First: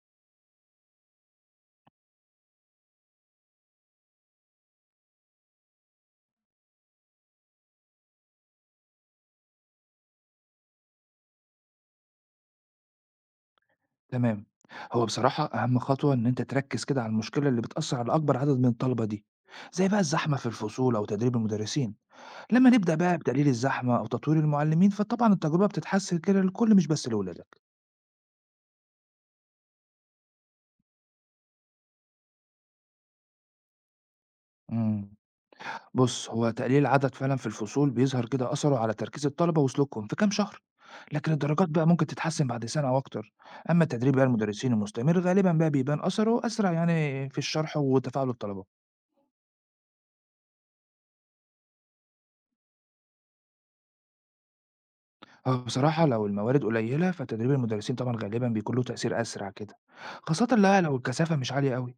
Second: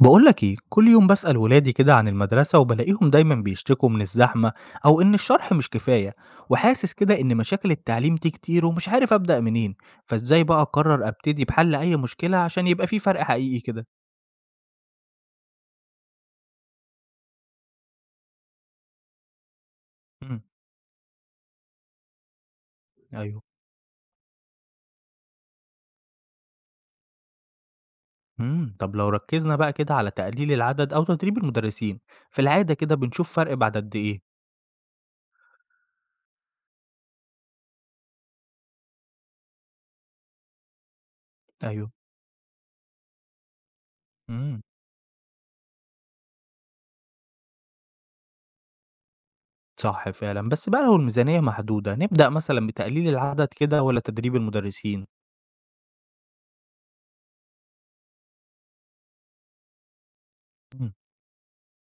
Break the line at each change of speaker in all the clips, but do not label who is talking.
بقولك ايه، كل يوم بسأل ولادي كده عن المدرسة وبلاقيهم دايما بيشتكوا من الزحمة او ان الشرح مش كفاية، وحاسس كده ان مشاكل التعليم دي كتير ومش عارف أبدأ منين. فازاي بقى اقرر ابتدي بحل اي مشكلة عشان يبقى في فرق حقيقي كده؟
تمام. هو بصراحة أهم خطوة إن أنت تركز كده على المشكلة اللي بتأثر على أكبر عدد من الطلبة دي، زي بقى الزحمة
امم.
في الفصول أو تدريب المدرسين. لما نبدأ بقى
ايوه.
بتقليل الزحمة أو تطوير المعلمين فطبعا التجربة بتتحسن كده للكل مش بس لأولادك.
امم، طب لو ركزنا بقى كده على تقليل العدد او تدريب المدرسين، في العادة كده بنشوف فرق بعد قد ايه؟
امم بص، هو تقليل العدد فعلا في الفصول بيظهر كده أثره على تركيز الطلبة وسلوكهم في كام شهر، لكن الدرجات بقى
ايوه.
ممكن تتحسن بعد سنة أو أكتر. أما تدريب بقى
امم.
المدرسين المستمر غالبا بقى بيبان أثره أسرع، يعني في الشرح وتفاعل الطلبة.
صح فعلا، بس بقى لو الميزانية محدودة نبدأ مثلا بتقليل العدد كده ولا تدريب المدرسين؟
آه، بصراحة لو الموارد قليلة فتدريب المدرسين طبعا غالبا بيكون له تأثير أسرع كده، خاصة لا
امم.
لو الكثافة مش عالية قوي.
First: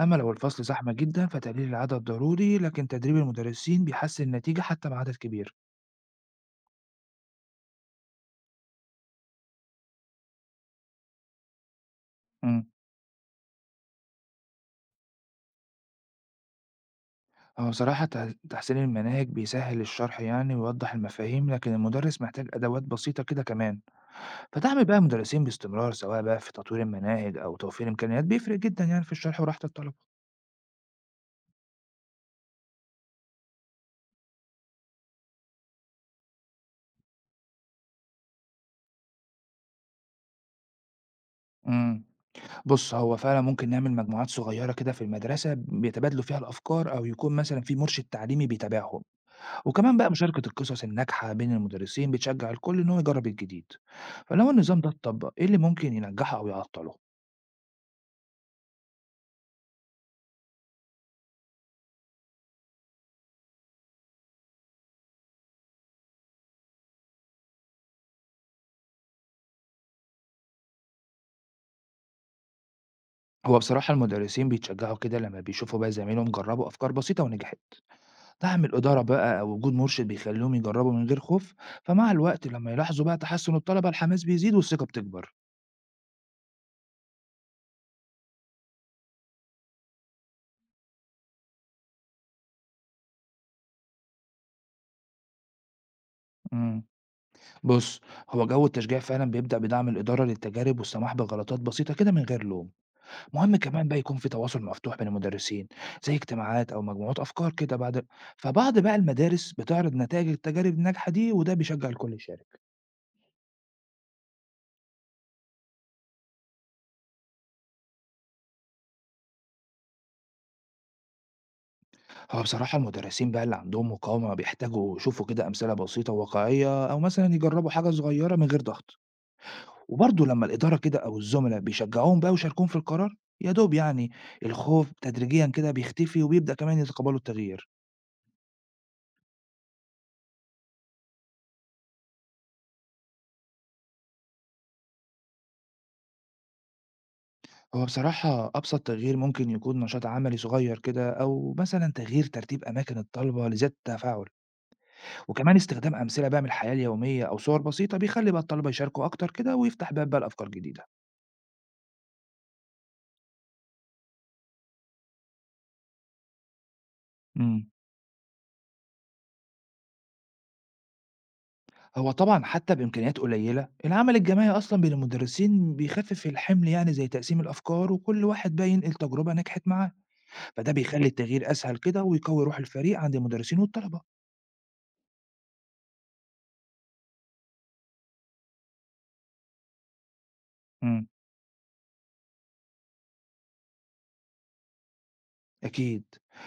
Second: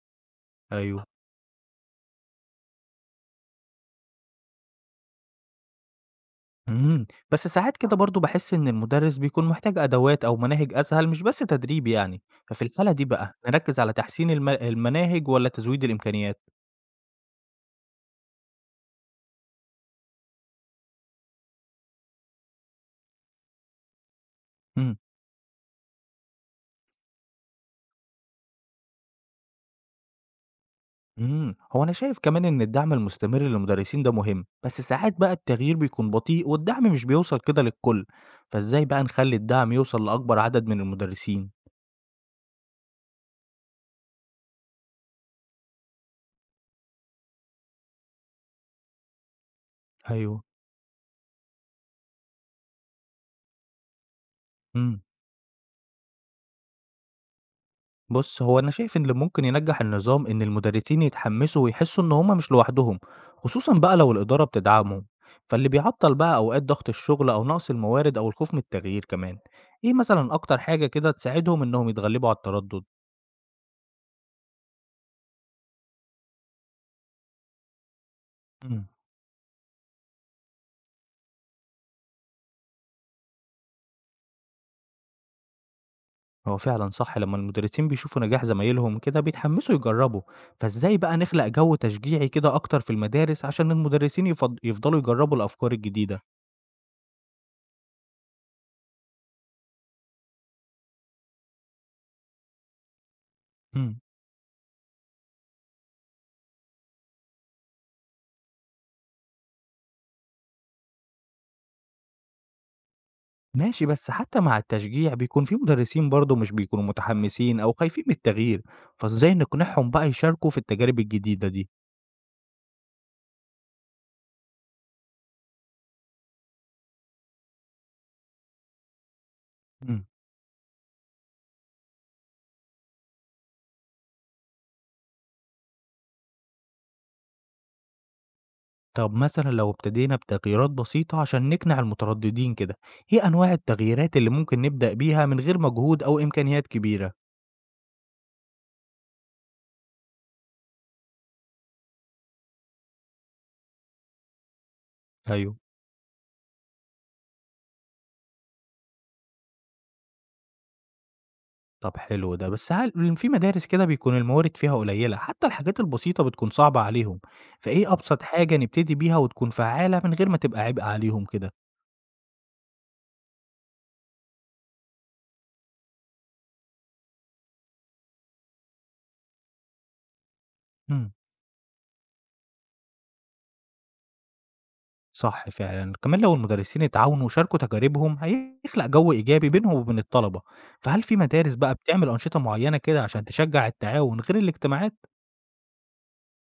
أما لو الفصل زحمة
ايوه.
جدا فتقليل العدد ضروري، لكن تدريب المدرسين بيحسن النتيجة حتى مع عدد كبير.
إمم، بس ساعات كده برضه باحس إن المدرس بيكون محتاج أدوات أو مناهج أسهل مش بس تدريب يعني، ففي
امم
الحالة دي بقى نركّز على تحسين المناهج والّا تزويد الإمكانيات؟
هو بصراحة تحسين المناهج بيسهل الشرح يعني ويوضح المفاهيم، لكن المدرس محتاج أدوات بسيطة كده كمان. فدعم
إمم.
بقى المدرسين باستمرار سواء بقى في تطوير المناهج أو توفير إمكانيات بيفرق جدا، يعني في الشرح وراحة الطلبة.
إمم، هو أنا شايف كمان إن الدعم المستمر للمدرسين ده مهم، بس ساعات بقى التغيير بيكون بطيء والدعم مش بيوصل كده للكل، فإزاي بقى نخلّي الدعم يوصل لأكبر عدد من المدرسين؟
امم بُص، هو فعلًا ممكن نعمل مجموعات صغيّرة كده في المدرسة بيتبادلوا فيها الأفكار أو يكون مثلًا في مرشد تعليمي بيتابعهم، وكمان بقى
أيوه.
مشاركة القصص الناجحة بين المدرسين بتشجّع الكل إن هو يجرّب الجديد. فلو النظام ده
إمم.
اتطبّق إيه اللي ممكن ينجّحه أو يعطّله؟
بُص، هو أنا شايف إن اللي ممكن ينجّح النظام إن المدرسين يتحمّسوا ويحسّوا إن هم مش لوحدهم، خصوصًا بقى لو الإدارة بتدعمهم، فاللي بيعطّل بقى أوقات ضغط الشغل أو نقص الموارد أو الخوف من التغيير كمان. إيه مثلًا أكتر حاجة كده تساعدهم إنهم يتغلبوا على التردُّد؟
هو بصراحة المدرسين بيتشجّعوا كده لمّا بيشوفوا بقى زمايلهم جرّبوا أفكار بسيطة ونجحت، دعم
إمم.
الإدارة بقى أو وجود مرشد بيخلّيهم يجرّبوا من غير خوف، فمع الوقت لمّا يلاحظوا بقى تحسّن الطلبة الحماس بيزيد والثقة بتكبر.
هو فعلًا صح لمّا المدرسين بيشوفوا نجاح زمايلهم كده بيتحمّسوا يجرّبوا، فإزاي بقى نخلق جو تشجيعي كده أكتر في المدارس عشان المدرسين يفضلوا يجرّبوا الأفكار الجديدة؟
إمم. بُص، هو جو التشجيع فعلًا بيبدأ بدعم الإدارة للتجارب والسماح بغلطات بسيطة كده من غير لوم، مهم كمان بقى
إمم.
يكون في تواصل مفتوح بين المدرسين، زي اجتماعات أو مجموعات أفكار كده بعد. فبعض بقى المدارس بتعرض نتائج التجارب الناجحة دي وده بيشجع الكل يشارك.
ماشي، بس حتى مع التشجيع بيكون في مدرسين برضه مش بيكونوا متحمسين أو خايفين من التغيير، فإزاي نقنعهم بقى يشاركوا في التجارب الجديدة دي؟
هو بصراحة المدرسين بقى اللي عندهم مقاومة بيحتاجوا يشوفوا كده أمثلة بسيطة وواقعية أو مثلًا يجربوا حاجة صغيرة من غير ضغط،
مم.
وبرضه لما الإدارة كده أو الزملاء بيشجعوهم بقى ويشاركوهم في القرار، يا دوب يعني الخوف تدريجيًا كده بيختفي وبيبدأ كمان يتقبلوا التغيير.
طب مثلًا لو ابتدينا بتغييرات بسيطة عشان نقنع المترددين كده، إيه أنواع التغييرات اللي ممكن نبدأ بيها من غير مجهود أو إمكانيات كبيرة؟
هو بصراحة أبسط تغيير ممكن يكون نشاط عملي صغير كده أو مثلا تغيير ترتيب أماكن الطلبة لزيادة التفاعل،
ايوه.
وكمان استخدام أمثلة بقى من الحياة اليومية أو صور بسيطة بيخلي بقى الطلبة يشاركوا أكتر كده ويفتح باب بقى لأفكار جديدة.
طب حلو ده، بس هل في مدارس كده بيكون الموارد فيها قليلة، حتى الحاجات البسيطة بتكون صعبة عليهم،
امم
فإيه أبسط حاجة نبتدي بيها وتكون فعالة من غير ما تبقى عبء عليهم كده؟
هو طبعا حتى بإمكانيات قليلة العمل الجماعي أصلا بين المدرسين بيخفف الحمل، يعني زي تقسيم الأفكار وكل واحد بقى ينقل تجربة نجحت معاه، فده بيخلي
مم.
التغيير أسهل كده ويقوي روح الفريق عند المدرسين والطلبة.
صح فعلًا، كمان لو المدرسين اتعاونوا وشاركوا تجاربهم هيخلق جو إيجابي بينهم وبين الطلبة، فهل
امم
في مدارس بقى بتعمل أنشطة معينة كده عشان تشجع التعاون غير الاجتماعات؟
أكيد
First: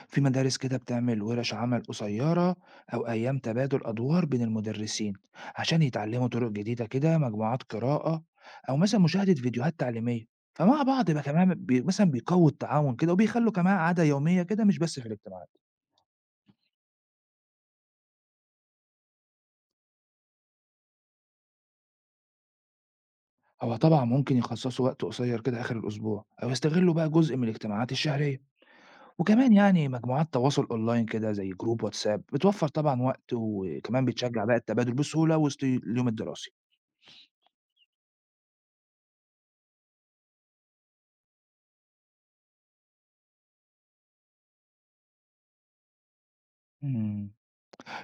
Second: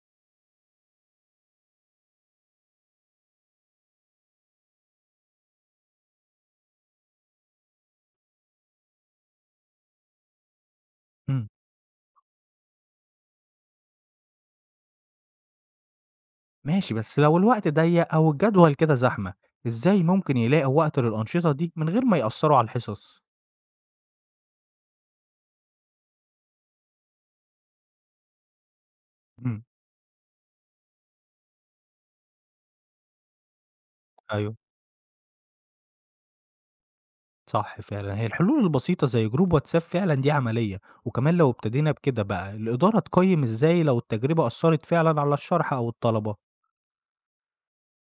في مدارس كده بتعمل ورش عمل قصيرة، أو أيام تبادل أدوار بين المدرسين عشان يتعلموا طرق جديدة كده، مجموعات قراءة أو مثلا مشاهدة فيديوهات تعليمية. فمع بعض يبقى
إمم،
كمان مثلا بيقووا التعاون كده وبيخلوا كمان عادة يومية كده مش بس في الاجتماعات.
ماشي بس لو الوقت ضيق أو الجدول كده زحمة، إزاي ممكن يلاقوا وقت للأنشطة دي من غير ما يأثروا على الحصص؟
هو طبعا ممكن يخصصوا وقت قصير كده آخر الأسبوع أو يستغلوا بقى جزء من الاجتماعات الشهرية، وكمان
إمم.
يعني مجموعات تواصل أونلاين كده زي جروب واتساب بتوفر طبعا وقت وكمان بتشجع
أيوه.
بقى التبادل بسهولة وسط اليوم الدراسي.
صح فعلًا، هي الحلول البسيطة زي جروب واتساب فعلًا دي عملية، وكمان لو ابتدينا بكده بقى الإدارة تقيم إزاي لو التجربة أثرت فعلًا على الشرح أو الطلبة؟
مم.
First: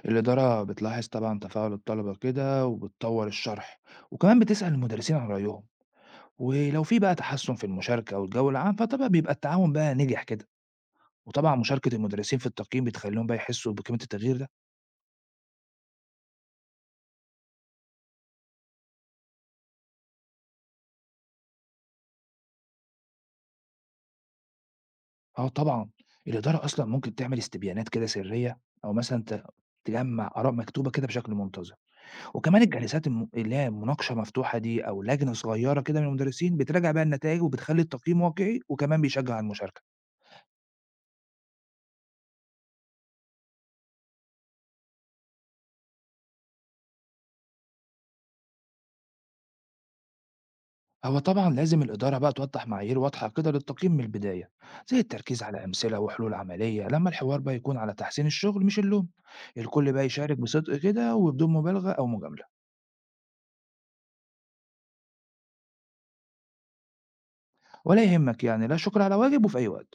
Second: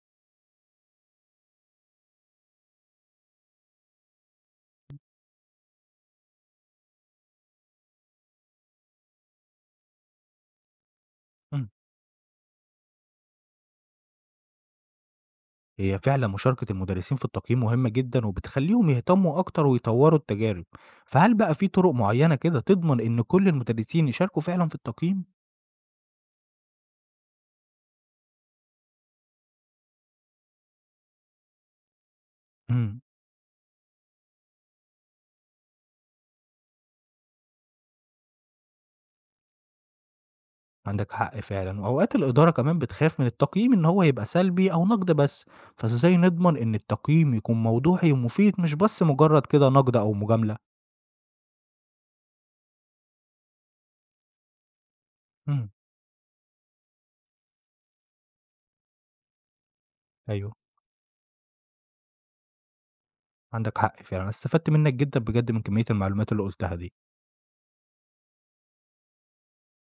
الإدارة بتلاحظ طبعا تفاعل الطلبة كده وبتطور الشرح، وكمان بتسأل المدرسين عن رأيهم، ولو في بقى تحسن في المشاركة والجو العام فطبعا بيبقى التعاون بقى نجح كده. وطبعا
إمم.
مشاركة المدرسين في التقييم بتخليهم بقى يحسوا بقيمة التغيير ده.
هي فعلا مشاركة المدرسين في التقييم مهمة جدا وبتخليهم يهتموا أكتر ويطوروا التجارب، فهل بقى في طرق معينة كده تضمن إن كل المدرسين يشاركوا فعلا في التقييم؟
اه طبعا، الإدارة أصلا ممكن تعمل استبيانات كده سرية، أو مثلا تجمع آراء مكتوبة كده بشكل منتظم. وكمان
امم.
الجلسات اللي هي مناقشة مفتوحة دي أو لجنة صغيرة كده من المدرسين بتراجع بقى النتائج وبتخلي التقييم واقعي وكمان بيشجع على المشاركة.
عندك حق فعلا، وأوقات الإدارة كمان بتخاف من التقييم إن هو يبقى سلبي أو نقد بس، فإزاي نضمن إن التقييم يكون موضوعي ومفيد مش بس مجرد كده نقد أو مجاملة؟
هو طبعا لازم الإدارة بقى توضح معايير واضحة كده للتقييم من البداية، زي التركيز على
امم.
أمثلة وحلول عملية، لما الحوار بقى يكون على تحسين الشغل مش اللوم. الكل بقى يشارك
أيوه.
بصدق كده وبدون مبالغة أو مجاملة.
عندك حق فعلا، أنا استفدت منك جدا بجد من كمية المعلومات اللي قلتها دي.
ولا يهمك، يعني لا شكر على واجب، وفي أي وقت.